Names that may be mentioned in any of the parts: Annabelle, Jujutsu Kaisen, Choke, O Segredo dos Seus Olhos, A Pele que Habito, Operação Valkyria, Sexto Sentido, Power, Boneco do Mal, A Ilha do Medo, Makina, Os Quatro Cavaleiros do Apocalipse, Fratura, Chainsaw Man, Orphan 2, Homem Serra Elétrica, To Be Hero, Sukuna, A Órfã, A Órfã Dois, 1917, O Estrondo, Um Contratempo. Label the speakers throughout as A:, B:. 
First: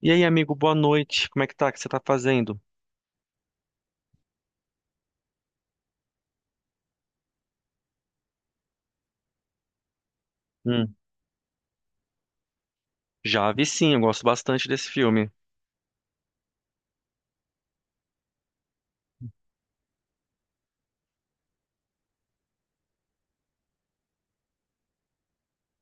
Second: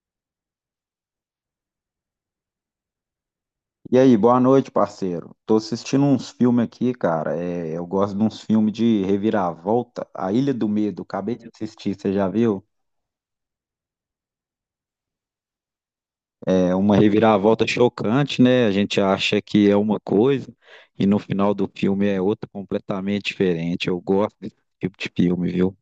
A: E aí, amigo, boa noite. Como é que tá? O que você tá fazendo?
B: E aí, boa noite, parceiro. Tô assistindo uns filmes aqui, cara. É, eu gosto de uns filmes de reviravolta. A Ilha do
A: Hum,
B: Medo, acabei de assistir, você já viu?
A: já vi sim, eu gosto bastante desse filme.
B: É uma reviravolta chocante, né? A gente acha que é uma coisa e no final do filme é outra completamente diferente. Eu gosto desse tipo de filme, viu?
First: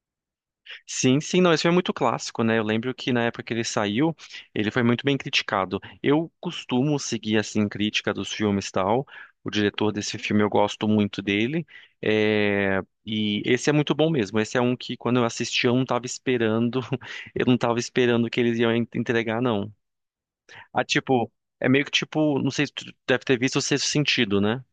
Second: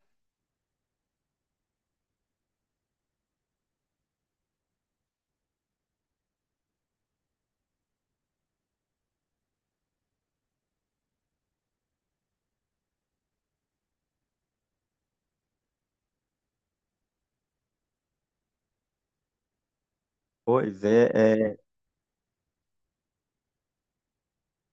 A: Sim, sim, não, esse filme é muito clássico, né? Eu lembro que na época que ele saiu, ele foi muito bem criticado. Eu costumo seguir, assim, crítica dos filmes e tal. O diretor desse filme, eu gosto muito dele. É, E esse é muito bom mesmo. Esse é um que, quando eu assisti, eu não tava esperando. Eu não tava esperando que eles iam entregar, não.
B: Pois
A: Ah,
B: é,
A: tipo,
B: é,
A: é meio que tipo, não sei se tu deve ter visto o Sexto Sentido, né?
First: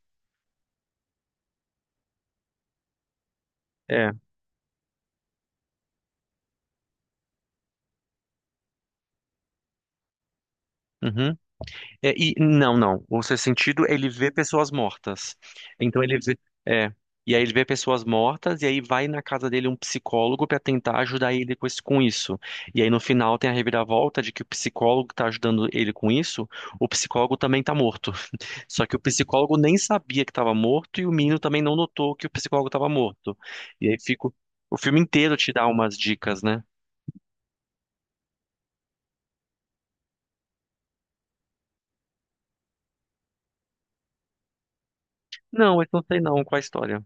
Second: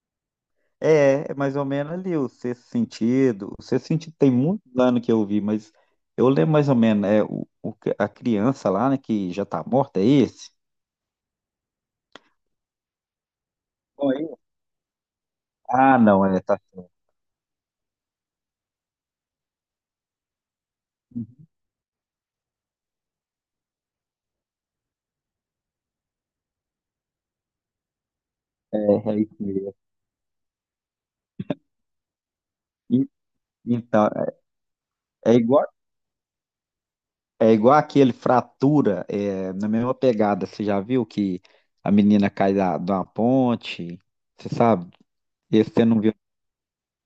B: é, é mais ou menos ali o Sexto Sentido. O Sexto
A: É.
B: Sentido tem muitos anos que eu vi, mas eu lembro mais ou menos, é a criança lá, né, que já tá morta, é esse?
A: Uhum. É, e não, não. O sexto sentido, é ele vê pessoas mortas.
B: Ah,
A: Então ele
B: não,
A: vê,
B: é, tá
A: é,
B: certo.
A: e aí ele vê pessoas mortas e aí vai na casa dele um psicólogo para tentar ajudar ele com isso, com isso. E aí no final tem a reviravolta de que o psicólogo que tá ajudando ele com isso, o psicólogo também tá morto.
B: É,
A: Só que o
B: é isso
A: psicólogo
B: mesmo.
A: nem sabia que estava morto e o menino também não notou que o psicólogo estava
B: E-
A: morto. E aí
B: então,
A: fica o filme
B: é
A: inteiro te
B: igual,
A: dá umas dicas, né?
B: é igual aquele Fratura, é, na mesma pegada. Você já viu que a menina cai de uma ponte? Você sabe? Esse
A: Não,
B: você
A: eu
B: não
A: não
B: viu?
A: sei não qual é a história.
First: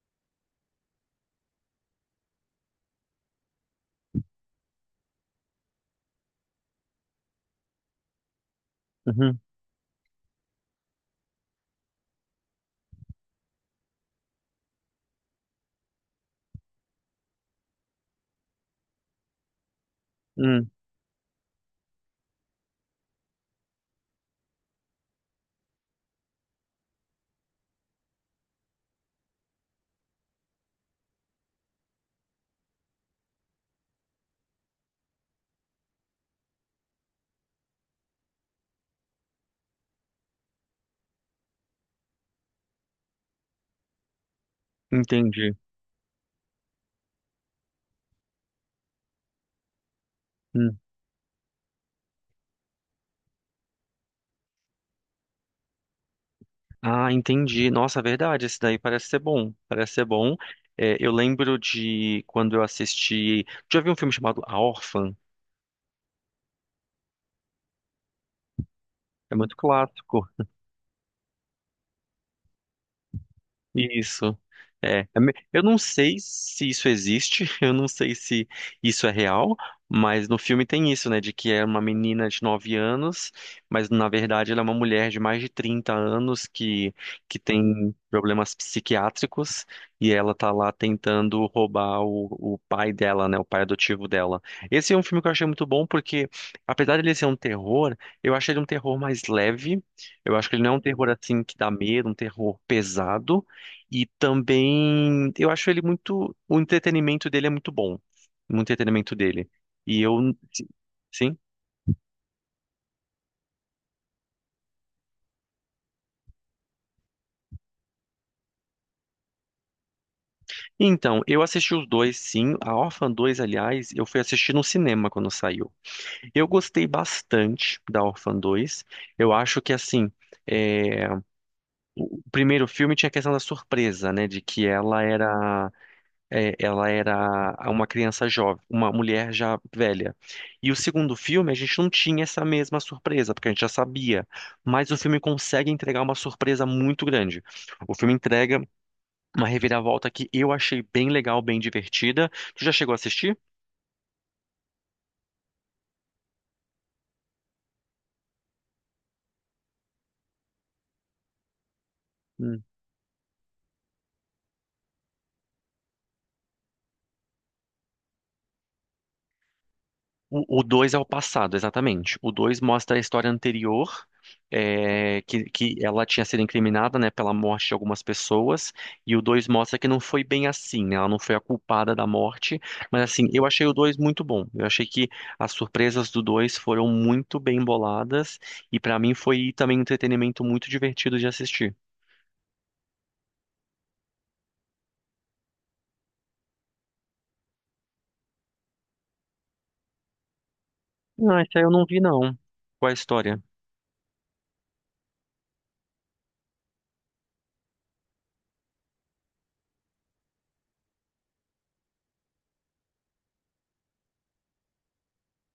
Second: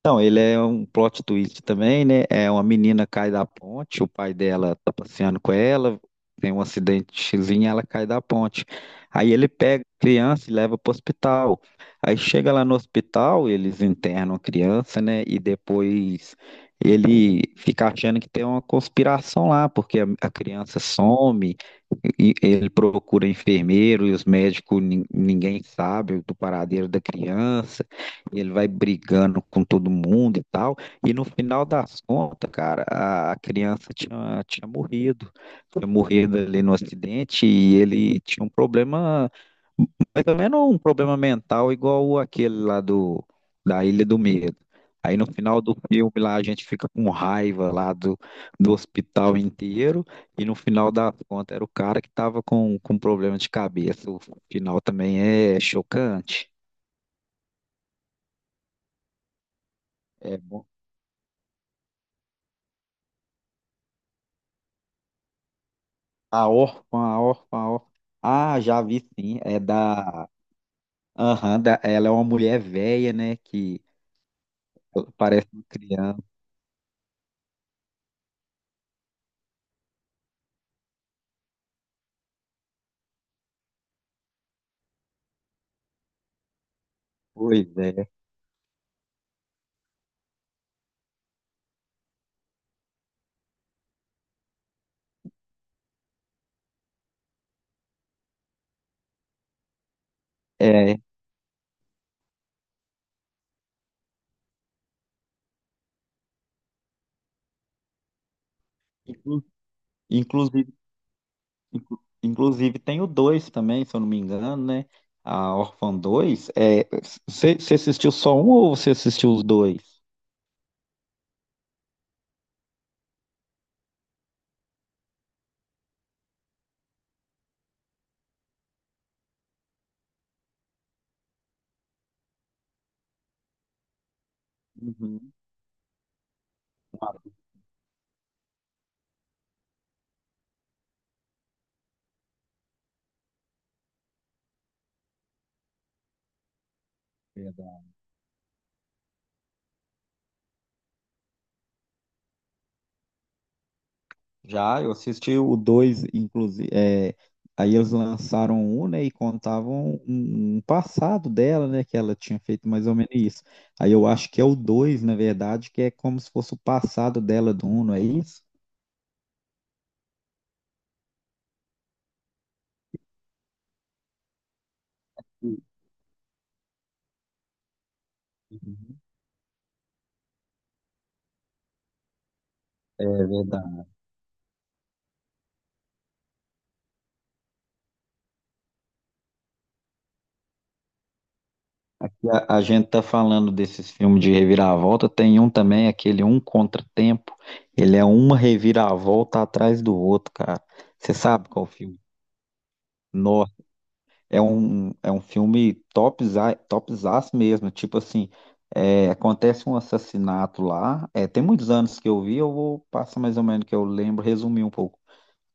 B: Então, ele é um plot twist também, né? É uma menina cai da ponte, o pai dela tá passeando com ela, tem um acidentezinho, ela cai da ponte. Aí
A: Uhum,
B: ele pega a criança e leva pro hospital. Aí chega lá no hospital, eles internam a criança, né? E depois ele fica achando que tem uma conspiração lá, porque a
A: hum,
B: criança some, e ele procura enfermeiro e os médicos, ninguém sabe do paradeiro da criança. E ele vai brigando com todo mundo e tal. E no final das contas, cara, a criança tinha, tinha morrido. Tinha morrido ali no acidente e ele tinha um problema, mais ou menos um problema mental igual aquele lá do, da Ilha do Medo. Aí no
A: entendi.
B: final do filme lá a gente fica com raiva lá do, do hospital inteiro e no
A: Hum.
B: final das contas era o cara que tava com problema de cabeça. O final também é chocante.
A: Ah, entendi. Nossa, é verdade. Esse daí parece ser bom. Parece ser bom.
B: É
A: É, eu lembro de quando eu assisti. Já vi um filme chamado A Órfã?
B: a Órfã, a Órfã, a Órfã. Ah, já vi
A: É
B: sim.
A: muito
B: É
A: clássico.
B: da. Aham, da... ela é uma mulher velha, né? Que
A: Isso. É.
B: parece
A: Eu
B: uma
A: não sei
B: criança.
A: se isso existe, eu não sei se isso é real, mas no filme tem isso, né? De que é uma menina de 9 anos, mas na verdade ela é uma mulher de mais de 30 anos que
B: Pois
A: tem
B: é.
A: problemas psiquiátricos e ela tá lá tentando roubar o pai dela, né? O pai adotivo dela. Esse é um filme que eu achei muito bom porque, apesar dele ser um terror, eu achei ele um terror mais leve. Eu acho que ele não é um
B: É.
A: terror assim que dá medo, um terror pesado. E também, eu acho ele muito, o entretenimento dele é muito bom, o entretenimento
B: Inclu-
A: dele. E eu,
B: Inclusive,
A: sim.
B: inclusive tem o 2 também, se eu não me engano, né? A Órfã dois. É... Você assistiu só um ou você assistiu os dois?
A: Então, eu assisti os dois, sim. A Orphan 2, aliás, eu fui assistir no cinema quando saiu. Eu gostei bastante da Orphan 2. Eu acho que, assim, é, o o primeiro filme tinha a questão da surpresa, né, de que ela
B: Uhum.
A: era. É, ela era uma criança jovem, uma mulher já velha. E o segundo filme, a gente não tinha essa mesma surpresa, porque a gente já sabia. Mas o filme consegue entregar uma surpresa muito grande. O filme entrega uma reviravolta que eu achei bem legal, bem divertida. Tu já chegou a assistir?
B: Já, eu assisti o 2 inclusive. É, aí eles lançaram um, né? E contavam um passado dela, né? Que ela tinha feito mais ou menos isso. Aí eu acho que é o 2 na verdade, que é como se fosse o passado dela do um, não é isso?
A: O 2 é o passado, exatamente. O 2 mostra a história anterior, é, que ela tinha sido incriminada, né, pela morte de algumas pessoas,
B: Uhum.
A: e o 2 mostra que não foi bem assim, né, ela não foi a culpada da morte, mas
B: É
A: assim, eu achei o
B: verdade.
A: 2 muito bom. Eu achei que as surpresas do 2 foram muito bem boladas, e pra mim foi também um entretenimento muito divertido de assistir.
B: E a gente tá falando desses filmes de reviravolta, tem um também, aquele Um Contratempo. Ele é uma reviravolta atrás do outro, cara. Você
A: Não,
B: sabe
A: esse aí
B: qual
A: eu não
B: filme?
A: vi, não. Qual é a história?
B: É um filme topza, topzaço mesmo. Tipo assim, é, acontece um assassinato lá. É, tem muitos anos que eu vi, eu vou passar mais ou menos que eu lembro, resumir um pouco.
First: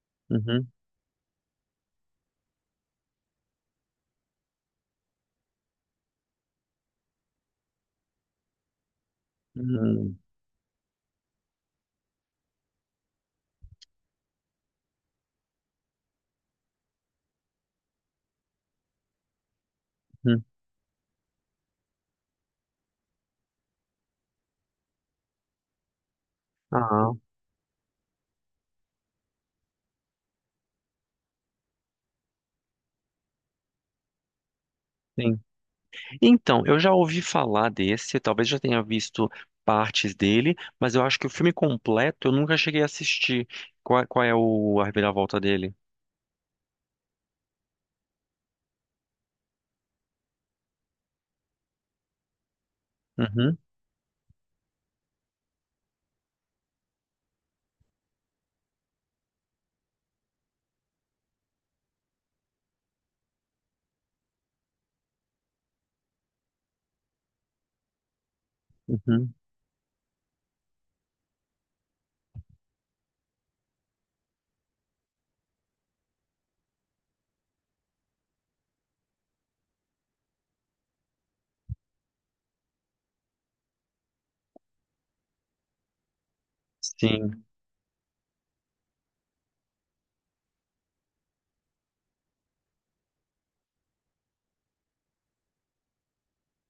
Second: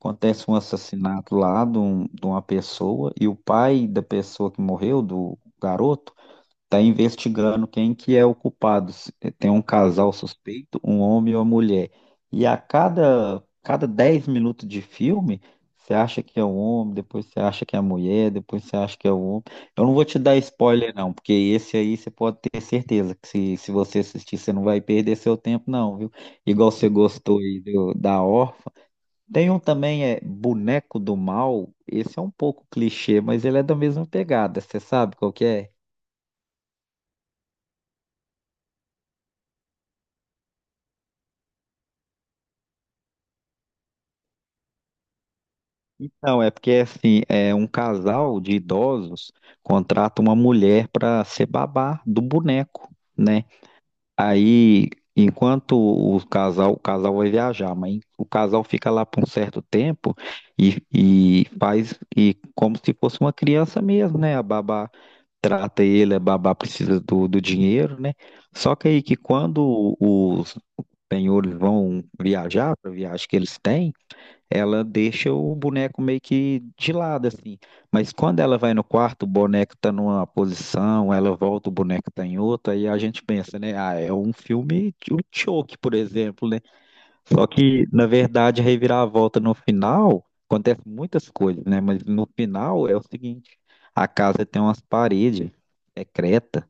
B: Acontece um
A: Uhum.
B: assassinato lá de uma pessoa e o pai da pessoa que morreu, do garoto, tá investigando quem que é o culpado. Se- tem um casal
A: Uhum.
B: suspeito, um homem e uma mulher. E a cada 10 minutos de filme, você acha que é o homem, depois você acha que é a mulher, depois você acha que é o homem. Eu não vou te dar
A: Uhum.
B: spoiler, não, porque esse aí você pode ter certeza que se você assistir, você não vai perder seu tempo, não, viu? Igual você
A: Ah,
B: gostou aí do- da Órfã. Tem um também, é Boneco do Mal. Esse é um pouco clichê, mas ele é da mesma pegada. Você sabe qual
A: sim.
B: que é?
A: Então, eu já ouvi falar desse, talvez já tenha visto partes dele, mas eu acho que o filme completo eu nunca cheguei a assistir. Qual, qual é o a reviravolta dele?
B: Então, é porque assim, é um casal de idosos contrata uma mulher para ser babá do boneco, né?
A: Uhum,
B: Aí, enquanto o casal vai viajar, mas o casal fica lá por um certo tempo e faz e como se fosse uma criança mesmo, né? A babá trata ele, a babá precisa do dinheiro, né? Só que aí que
A: uhum,
B: quando os senhores vão viajar, para a viagem que eles têm, ela deixa o boneco meio que de lado, assim. Mas quando ela vai no quarto, o boneco tá numa posição, ela volta, o boneco tá em outra, e a gente pensa, né? Ah, é um filme, de- o Choke, por exemplo, né?
A: sim.
B: Só que, na verdade, a reviravolta no final, acontece muitas coisas, né? Mas no final é o seguinte, a casa tem umas paredes secretas,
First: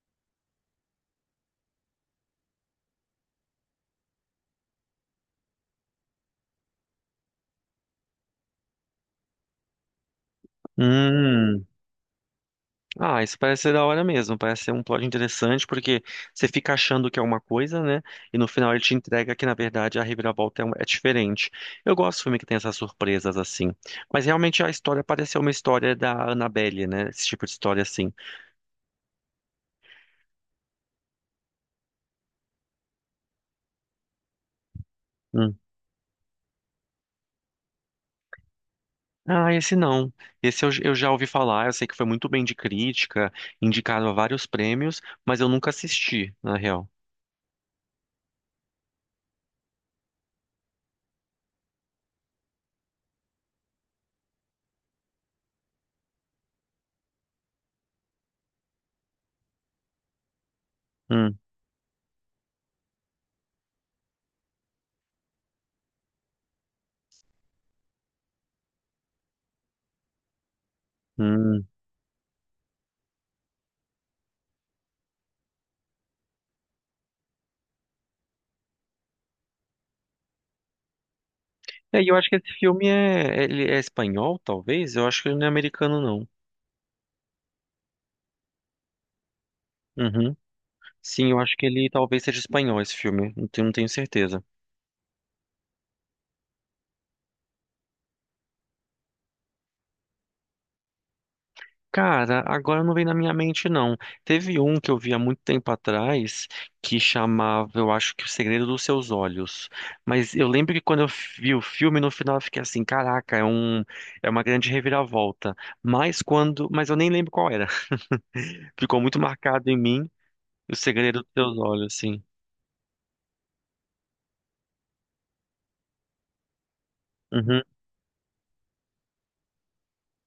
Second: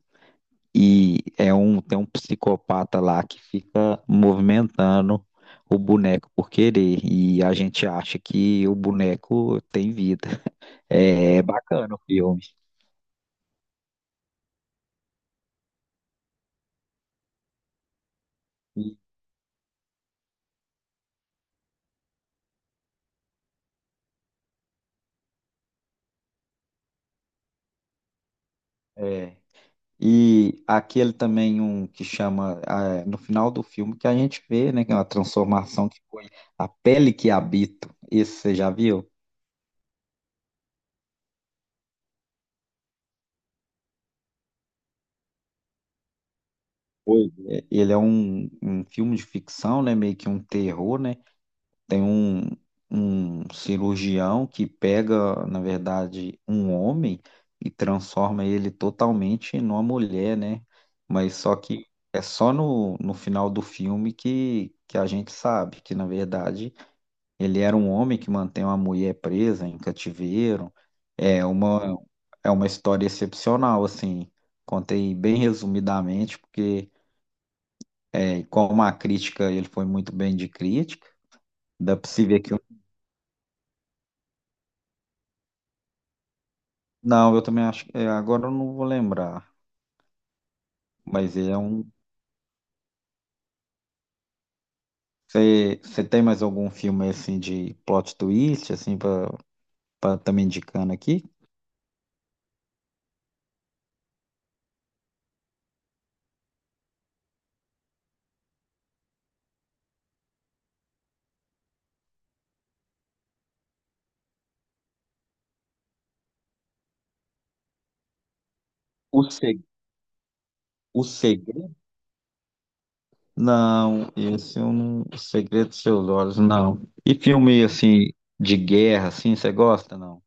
B: e é um, tem um psicopata lá que fica movimentando o boneco por querer. E a gente acha que o boneco tem vida. É, é
A: Hum.
B: bacana o filme.
A: Ah, isso parece ser da hora mesmo, parece ser um plot interessante, porque você fica achando que é uma coisa, né? E no final ele te
B: E,
A: entrega que, na verdade, a reviravolta é diferente. Eu gosto de filme que tem essas surpresas assim. Mas realmente a história pareceu uma história da Annabelle, né? Esse tipo de história assim.
B: é, e aquele também um que chama, ah, no final do filme, que a gente vê, né, que é uma transformação que foi A Pele que Habito. Esse você já viu?
A: Ah, esse não. Esse eu já ouvi falar, eu sei que foi muito bem de crítica, indicado a vários prêmios, mas eu nunca assisti, na real.
B: Pois é. Ele é um, um filme de ficção, né, meio que um terror, né? Tem um, cirurgião que pega, na verdade, um homem e transforma ele totalmente numa mulher, né? Mas
A: Hum,
B: só que é só no, no final do filme que a gente sabe que, na verdade, ele era um homem que mantém uma mulher presa em cativeiro. É
A: hum.
B: uma, é uma história excepcional, assim. Contei bem resumidamente, porque é, como a crítica, ele foi muito bem de crítica. Dá
A: E
B: para
A: eu
B: se
A: acho que
B: ver
A: esse
B: que
A: filme é, ele é espanhol, talvez? Eu acho que ele não é americano, não.
B: não, eu também acho. É, agora eu não vou lembrar,
A: Uhum. Sim,
B: mas
A: eu
B: ele
A: acho
B: é
A: que
B: um.
A: ele talvez seja espanhol, esse filme. Não tenho, não tenho certeza.
B: Você tem mais algum filme assim de plot twist, assim, pra estar tá me indicando aqui?
A: Cara, agora não vem na minha mente, não. Teve um que eu vi há muito tempo atrás que chamava, eu acho que O Segredo dos Seus Olhos. Mas eu lembro que quando eu vi o filme, no final eu fiquei assim, caraca, é uma grande reviravolta. Mas quando, mas eu nem lembro qual era. Ficou muito
B: O, se...
A: marcado em mim O
B: o
A: Segredo dos Seus
B: Segredo?
A: Olhos, assim.
B: Não, esse eu não. O Segredo dos Seus Olhos, não. E filme assim, de guerra, assim, você gosta, não?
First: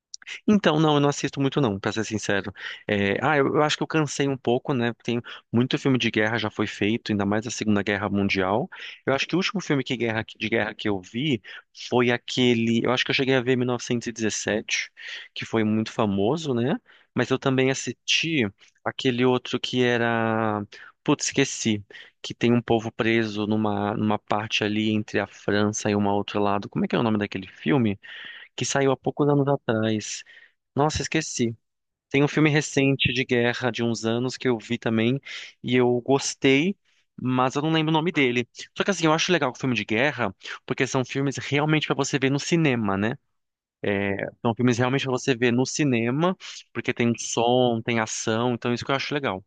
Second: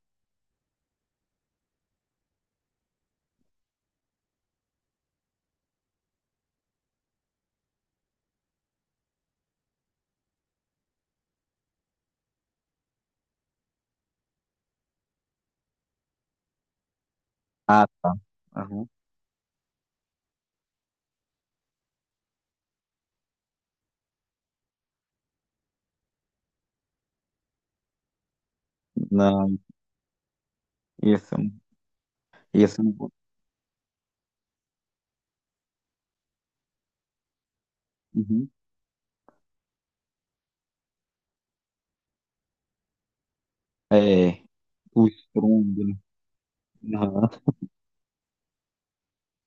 A: Então, não, eu não assisto muito não, pra ser sincero. É, ah, eu acho que eu cansei um pouco, né? Tem muito filme de guerra já foi feito, ainda mais a Segunda Guerra Mundial. Eu acho que o último filme que de guerra que eu vi foi aquele, eu acho que eu cheguei a ver em 1917, que foi muito famoso, né? Mas eu também
B: Ah, tá.
A: assisti
B: Aham.
A: aquele outro que era, putz, esqueci, que tem um povo preso numa numa parte ali entre a França e um outro lado. Como é que é o nome daquele filme? Que saiu há poucos anos
B: Não,
A: atrás. Nossa,
B: esse eu
A: esqueci.
B: não.
A: Tem um filme
B: Esse eu
A: recente
B: não.
A: de guerra de uns anos que eu vi também e eu gostei, mas eu não lembro o nome dele.
B: Uhum.
A: Só que assim, eu acho legal o filme de guerra, porque são filmes realmente pra você ver no cinema, né?
B: É,
A: São filmes realmente
B: o
A: pra você ver no
B: Estrondo,
A: cinema, porque
B: né?
A: tem som, tem ação, então isso que eu acho legal.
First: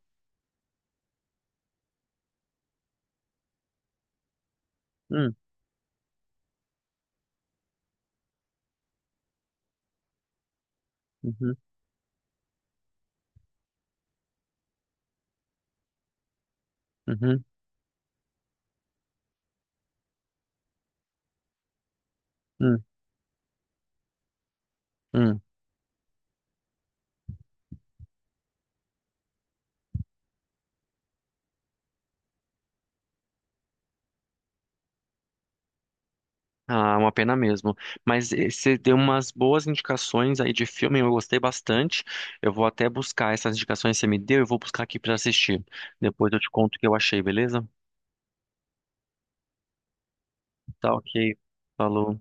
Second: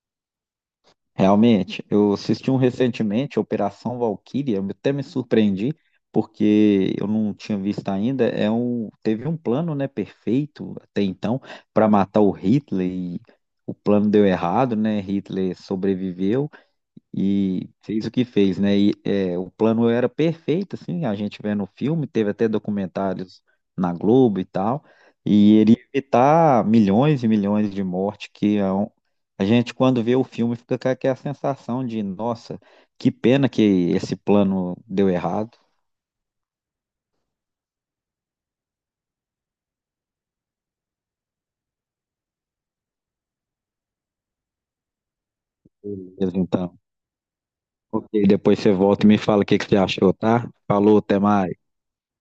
B: Realmente, eu assisti um recentemente, Operação Valkyria, eu até me
A: Hum,
B: surpreendi, porque eu não tinha visto ainda. É um, teve um plano, né, perfeito até então
A: uhum,
B: para matar o Hitler e o plano deu errado, né? Hitler sobreviveu
A: uhum,
B: e fez o que fez, né? E é, o plano era perfeito, assim, a gente vendo o filme, teve até
A: hum,
B: documentários na Globo e tal,
A: hum.
B: e ele ia evitar milhões e milhões de mortes, que é um- a gente, quando vê o filme, fica com aquela sensação de, nossa, que pena que esse plano deu errado.
A: Ah, uma pena mesmo. Mas você deu umas boas indicações aí de filme, eu gostei bastante. Eu vou até buscar essas indicações que você me deu, eu vou buscar aqui para assistir. Depois eu
B: Beleza,
A: te conto o
B: então.
A: que eu achei, beleza?
B: Ok, depois você volta e me fala o que que você achou, tá?
A: Tá
B: Falou, até
A: ok.
B: mais.
A: Falou.